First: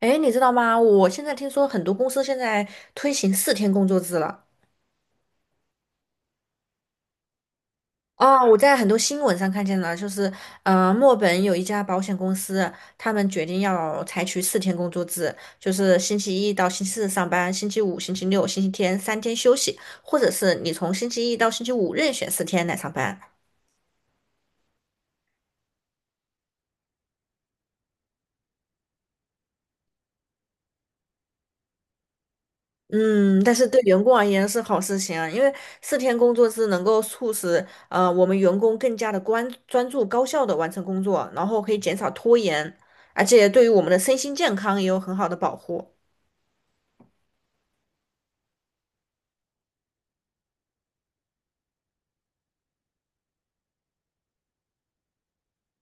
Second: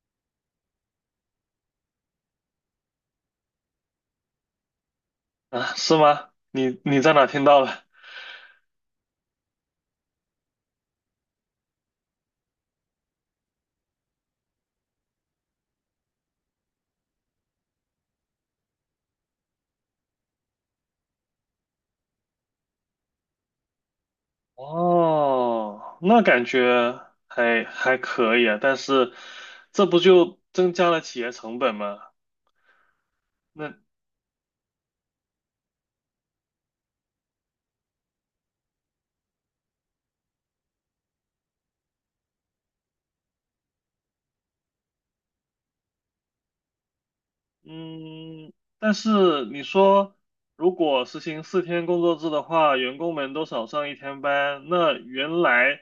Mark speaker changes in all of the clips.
Speaker 1: 哎，你知道吗？我现在听说很多公司现在推行四天工作制了。
Speaker 2: 啊，是吗？你在哪听到了？
Speaker 1: 啊！我在很多新闻上看见了，就是，墨尔本有一家保险公司，他们决定要采取四天工作制，就是星期一到星期四上班，星期五、星期六、星期天三天休息，或者是你从星期一到星期五任选四天来上班。
Speaker 2: 哦，那感觉还可以啊，但是这不就增加了企业成本吗？
Speaker 1: 嗯，但是
Speaker 2: 那
Speaker 1: 对员工而言是好事情啊，因为四天工作制能够促使我们员工更加的专注、高效的完成工作，然后可以减少拖延，而且对于我们的身心健康也有很好的保护。
Speaker 2: 嗯，但是你说，如果实行四天工作制的话，员工们都少上一天班，那原来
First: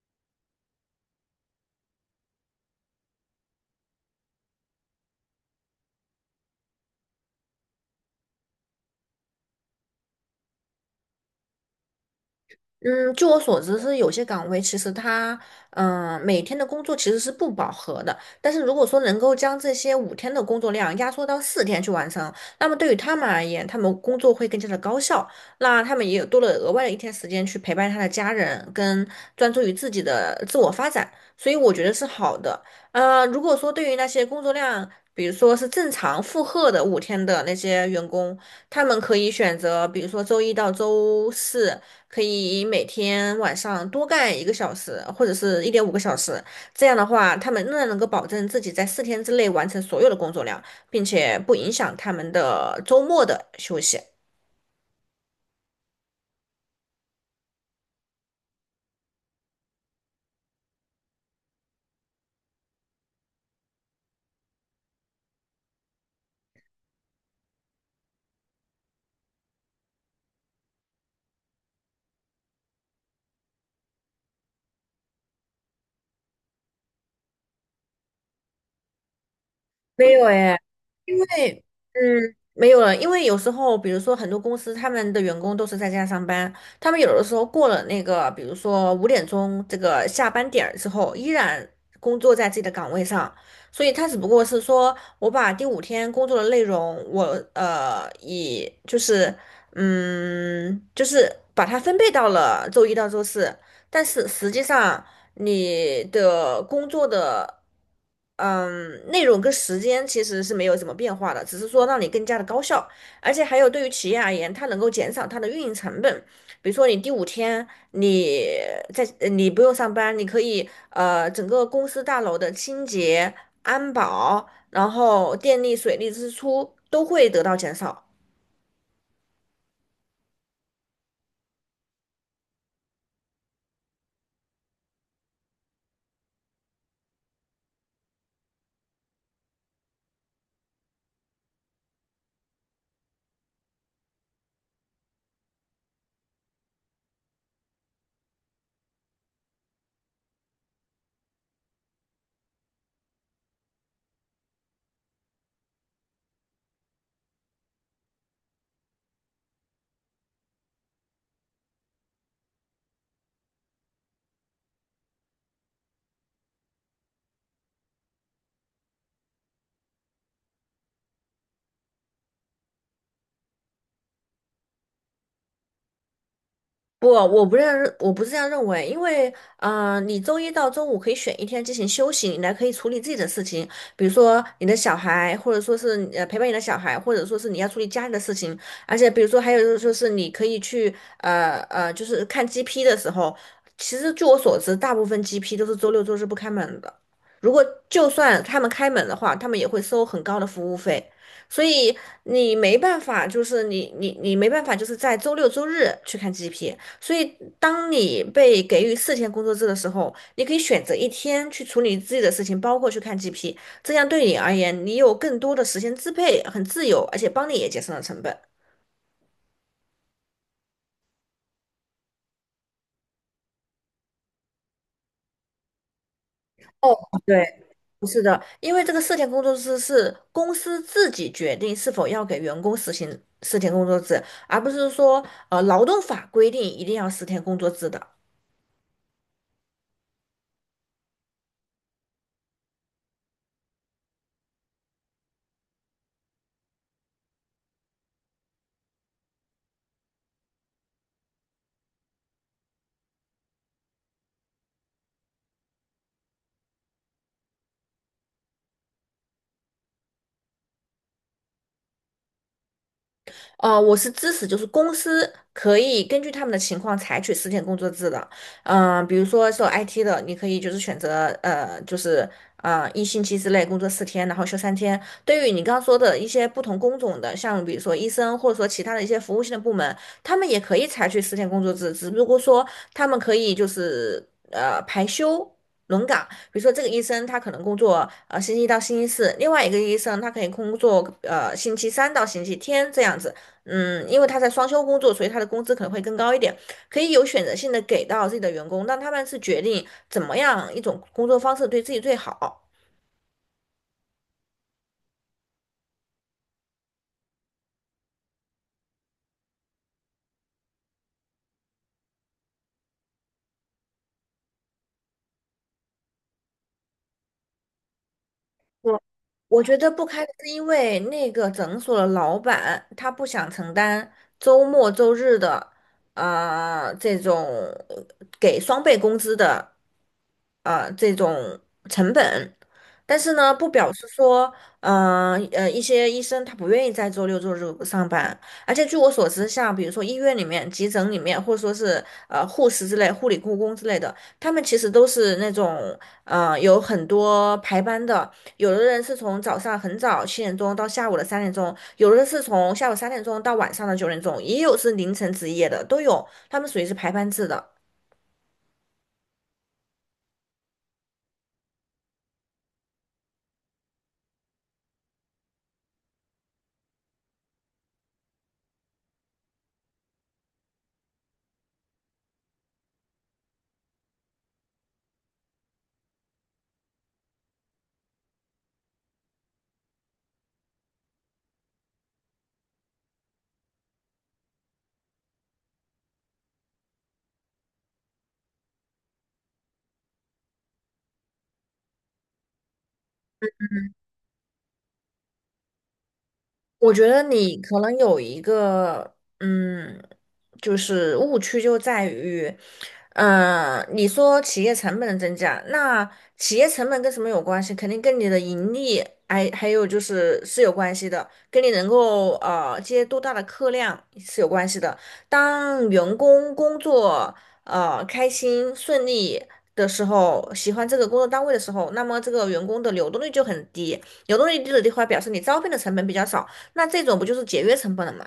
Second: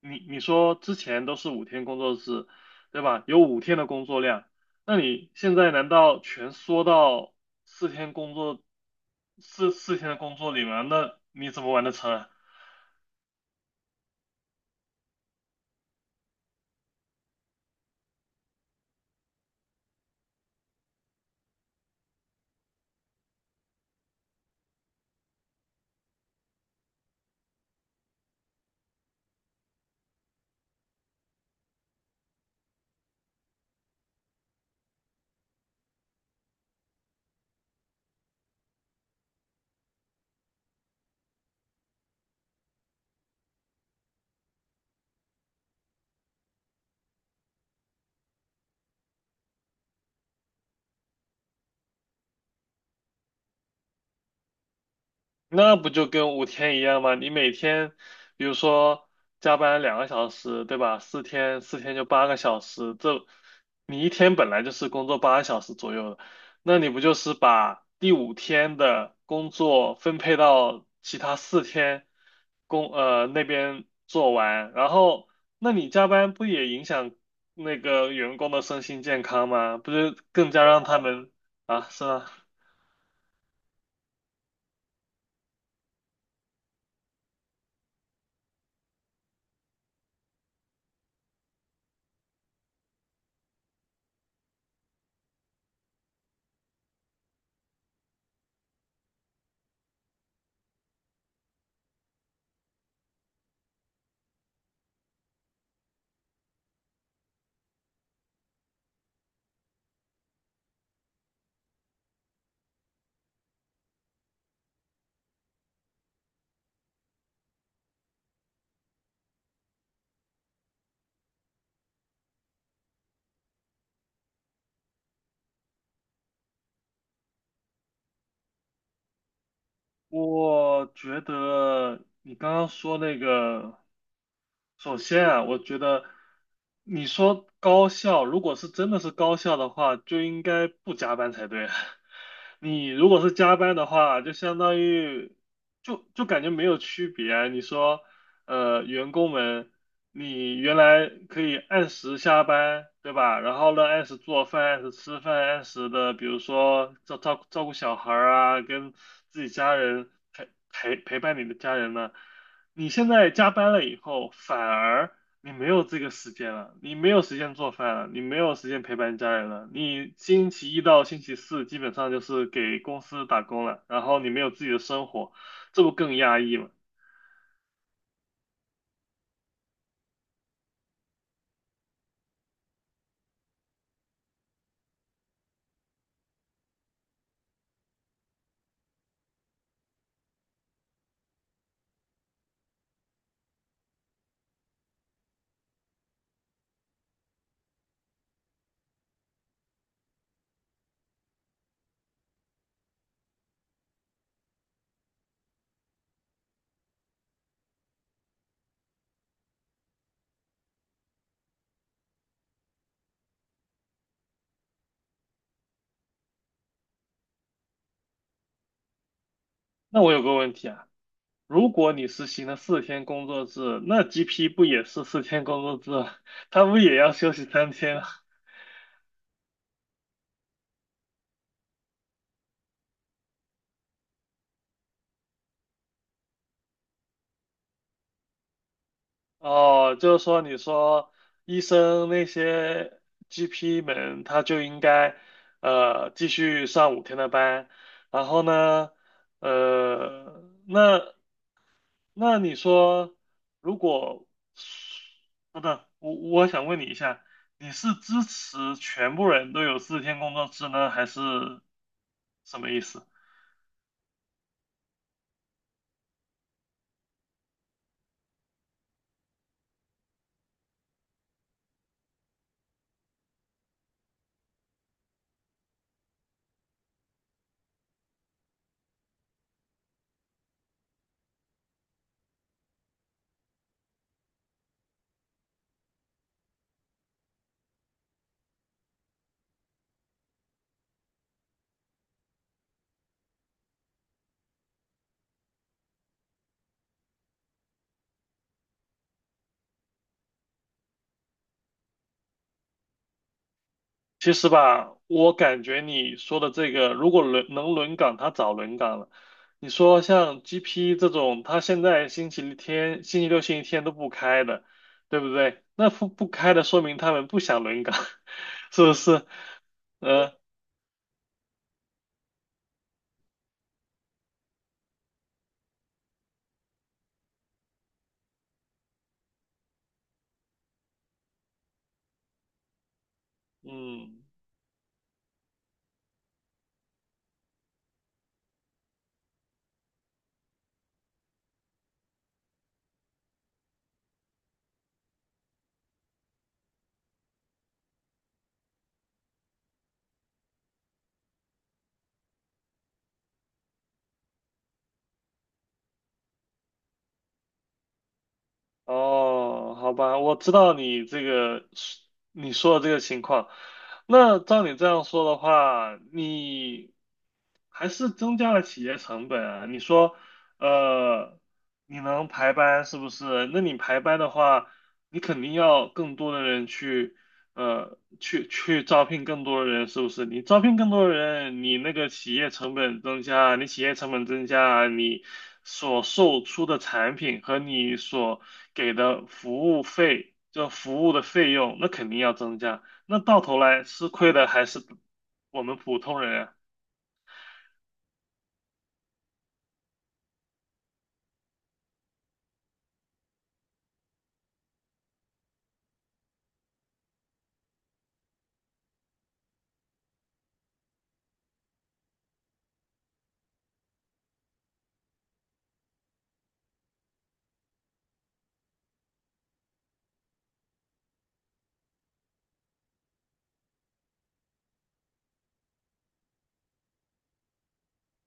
Speaker 2: 你说之前都是5天工作制，对吧？有5天的工作量，那你现在难道全缩到四天工作，四天的工作里吗？那你怎么完得成啊？
Speaker 1: 嗯，据我所知是有些岗位其实他，每天的工作其实是不饱和的。但是如果说能够将这些五天的工作量压缩到四天去完成，那么对于他们而言，他们工作会更加的高效。那他们也有多了额外的一天时间去陪伴他的家人，跟专注于自己的自我发展。所以我觉得是好的。如果说对于那些工作量，比如说是正常负荷的五天的那些员工，他们可以选择，比如说周一到周四。可以每天晚上多干一个小时，或者是1.5个小时。这样的话，他们仍然能够保证自己在四天之内完成所有的工作量，并且不影响他们的周末的休息。
Speaker 2: 那不就跟五天一样吗？你每天，比如说加班2个小时，对吧？四天就八个小时，这你一天本来就是工作八个小时左右的，那你不就是把第5天的工作分配到其他4天那边做完，然后那你加班不也影响那个员工的身心健康吗？不
Speaker 1: 没
Speaker 2: 就
Speaker 1: 有
Speaker 2: 更
Speaker 1: 诶，
Speaker 2: 加让他
Speaker 1: 因
Speaker 2: 们
Speaker 1: 为
Speaker 2: 啊，是吗？
Speaker 1: 没有了，因为有时候，比如说很多公司他们的员工都是在家上班，他们有的时候过了那个，比如说5点钟这个下班点儿之后，依然工作在自己的岗位上，所以他只不过是说我把第五天工作的内容，我呃以就是嗯就是把它分配到了周一到周四，但是实际上你的工作的。内容跟时间其实是没有什么变化的，只是说让你更加的高效，而且还有对于企业而言，它能够减少它的运营成本。比如说你第五天你你不用上班，你可以整个公司大楼的清洁、安保，然后电力、水利支出都会得到减少。
Speaker 2: 我觉得你刚刚说那个，首先啊，我觉得你说高校，如果是真的是高校的话，就应该不加班才对啊。你如果是加班的话，就相当于就感觉没有区别啊。你说员工们，你原来可以按时下班，对吧？然后呢，按时做饭，按时吃饭，按时的，比如说照顾小孩儿啊，跟自己家人陪伴你的家人呢。你现在加班了以后，反而你没有这个时间了，你没有时间做饭了，你没有时间陪伴家人了。你星期一到星期四基本上就是给公司打工了，然后你没有自己的生活，这不更压抑吗？
Speaker 1: 不，我不是这样认为，因为，你周一到周五可以选一天进行休息，你来可以处理自己的事情，比如说你的小孩，或者说是陪伴你的小孩，或者说是你要处理家里的事情，而且比如说还有就是说是你可以去，就是看 GP 的时候，其实据我所知，大部分 GP 都是周六周日不开门的，如果就算他们开门的话，他们也会收很高的服务费。所以你没办法，就是你没办法，就是在周六周日去看 GP。所以，当你被给予四天工作制的时候，你可以选择一天去处理自己的事情，包括去看 GP，这样对你而言，你有更多的时间支配，很自由，而且帮你也节省了成本。
Speaker 2: 那我有个问题啊。如果你实行了四天工作制，那 GP 不也是四天工作制吗 他不
Speaker 1: 哦，
Speaker 2: 也要休
Speaker 1: 对，
Speaker 2: 息3天
Speaker 1: 不
Speaker 2: 啊？
Speaker 1: 是的，因为这个四天工作制是公司自己决定是否要给员工实行四天工作制，而不是说劳动法规定一定要四天工作制的。
Speaker 2: 哦，就是说，你说医生那些 GP 们，他就应该继续上5天的班，然后呢，呃，那那你说，如果，等等，我想问你一下，你是支持全部人都有四天工作制呢，还是什么意思？
Speaker 1: 我是支持，就是公司可以根据他们的情况采取十天工作制的。比如说做 IT 的，你可以就是选择就是一星期之内工作四天，然后休三天。对于你刚刚说的一些不同工种的，像比如说医生或者说其他的一些服务性的部门，他们也可以采取十天工作制，只不过说他们可以就是排休。轮岗，比如说这个医生他可能工作星期一到星期四，另外一个医生他可以工作星期三到星期天这样子。因为他在双休工作，所以他的工资可能会更高一点，可以有选择性的给到自己的员工，让他们是决定怎么样一种工作方式对自己最好。
Speaker 2: 其实吧，我感觉你说的这个，如果能轮岗，他早轮岗了。你说像 GP 这种，他现在星期天、星期六、星期天都不开的，对不对？那不开的，说明他们不想轮岗，是不是？
Speaker 1: 我觉得不开
Speaker 2: 呃，
Speaker 1: 是因为那个诊所的老板他不想承担周末、周日的，啊这种呃给双倍工资的，啊这种成本。但是呢，不表示
Speaker 2: 嗯。
Speaker 1: 说，一些医生他不愿意在周六周日上班。而且据我所知，像比如说医院里面、急诊里面，或者说是护士之类、护理护工之类的，他们其实都是那种。有很多排班的，有的人是从早上很早7点钟到下午的3点钟，有的是从下午3点钟到晚上的9点钟，也有是凌晨值夜的，都有，他们属于是排班制的。
Speaker 2: 哦，好吧，我知道你这个是你说的这个情况。那照你这样说的话，你还是增加了企业成本啊。你说，呃，你能排班是不是？那你排班的话，你肯定要更多的人去，去招聘更多的人，是不是？你招聘更多的人，你那个企业成本增加，你企业成本增加，你。所售出的产品和你所给的服务费，就服务的费用，那肯定要增加。那到头来吃亏的还是我们普通人啊。
Speaker 1: 我觉得你可能有一个，就是误区就在于。你说企业成本的增加，那企业成本跟什么有关系？肯定跟你的盈利，还有就是是有关系的，跟你能够接多大的客量是有关系的。当员工工作开心顺利的时候，喜欢这个工作单位的时候，那么这个员工的流动率就很低，流动率低的地方表示你招聘的成本比较少，那这种不就是节约成本了吗？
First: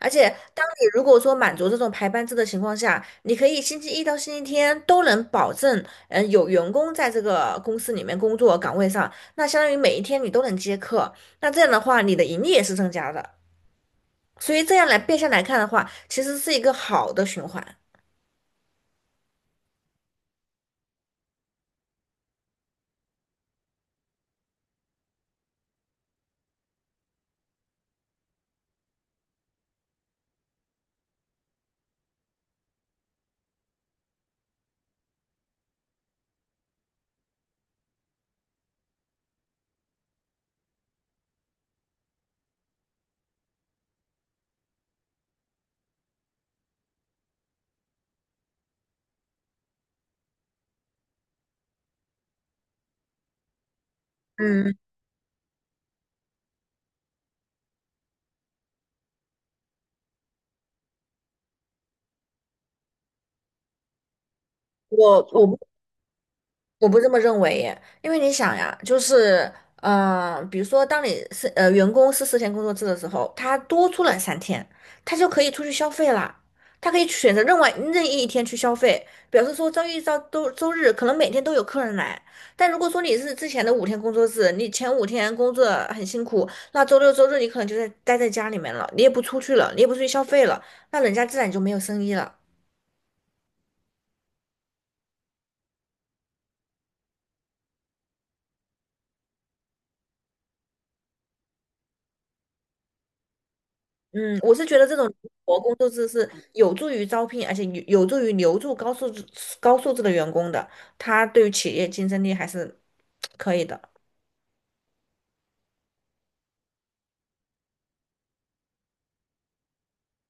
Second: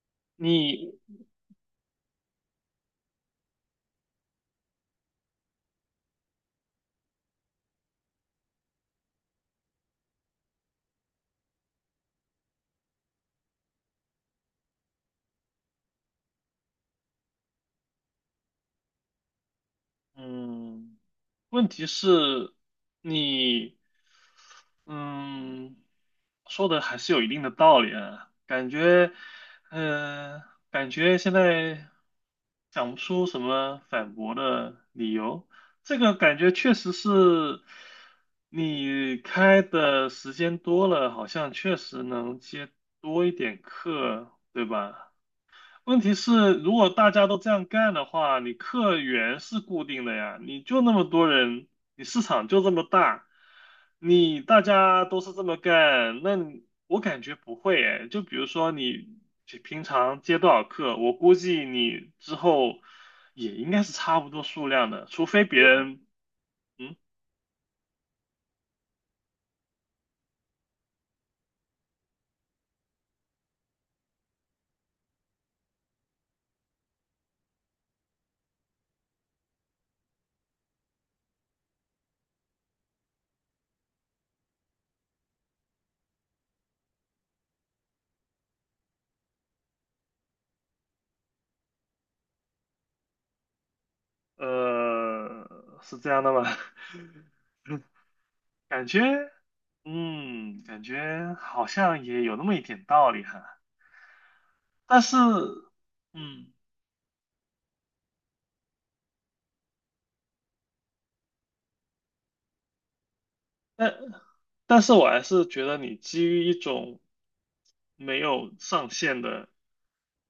Speaker 1: 而且，当你
Speaker 2: 你，
Speaker 1: 如果说满足这种排班制的情况下，你可以星期一到星期天都能保证，有员工在这个公司里面工作岗位上，那相当于每一天你都能接客，那这样的话，你的盈利也是增加的。所以这样来变相来看的话，其实是一个好的循环。
Speaker 2: 嗯，问题是，你。嗯，说的还是有一定的道理啊，感觉，嗯、感觉现在想不出什么反驳的理由。这个感觉确实是，你开的时间多了，好像确实能接多一点课，对吧？问题是，如果大家都这样干的话，你客源是固定的呀，你就那么多人，你市场就这么大，你大
Speaker 1: 嗯，
Speaker 2: 家都是这么干，那你我感觉不会哎。就比如说你平常接多少客，我估计你之后也应该是差不多数量的，除
Speaker 1: 我
Speaker 2: 非
Speaker 1: 我
Speaker 2: 别
Speaker 1: 不
Speaker 2: 人，
Speaker 1: 我
Speaker 2: 嗯，
Speaker 1: 不这么认为耶，因为你想呀，就是，比如说，当你是员工是四天工作制的时候，他多出了三天，他就可以出去消费啦，他可以选择另外任意一天去消费，表示说周一到周日可能每天都有客人来。但如果说你是之前的五天工作制，你前五天工作很辛苦，那周六周日你可能就待在家里面了，你也不出去了，你也不出去消费了，那人家自然就没有生意了。
Speaker 2: 是这样的吗？感觉，嗯，感觉好像也有那么一点道理哈。
Speaker 1: 嗯，我是觉得这
Speaker 2: 但
Speaker 1: 种
Speaker 2: 是，
Speaker 1: 活工作制是
Speaker 2: 嗯，
Speaker 1: 有助于招聘，而且有助于留住高素质的员工的，他对于企业竞争力还是可以的。
Speaker 2: 但但是我还是觉得你基于一种没有上限的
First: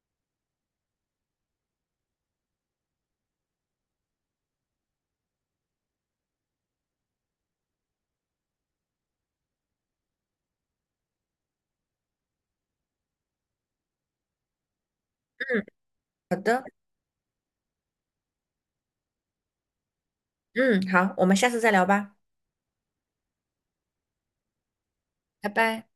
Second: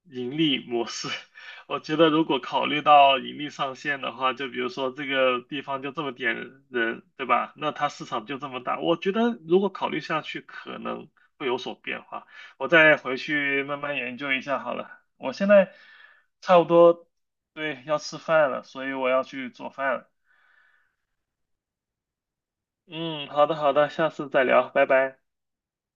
Speaker 2: 盈利模式，我觉得如果考虑到盈利上限的话，就比如说这个地方就这么点人，对吧？那它市场就这么大，我觉得如果考虑下去，可能会有所变化。我再回去慢慢研究一下好了。我现
Speaker 1: 嗯，
Speaker 2: 在
Speaker 1: 好
Speaker 2: 差
Speaker 1: 的，
Speaker 2: 不多，对，要吃饭了，所以我要去做饭了。
Speaker 1: 嗯，好，我们下次再聊吧。
Speaker 2: 嗯，好的好的，下次再聊，拜拜。
Speaker 1: 拜拜。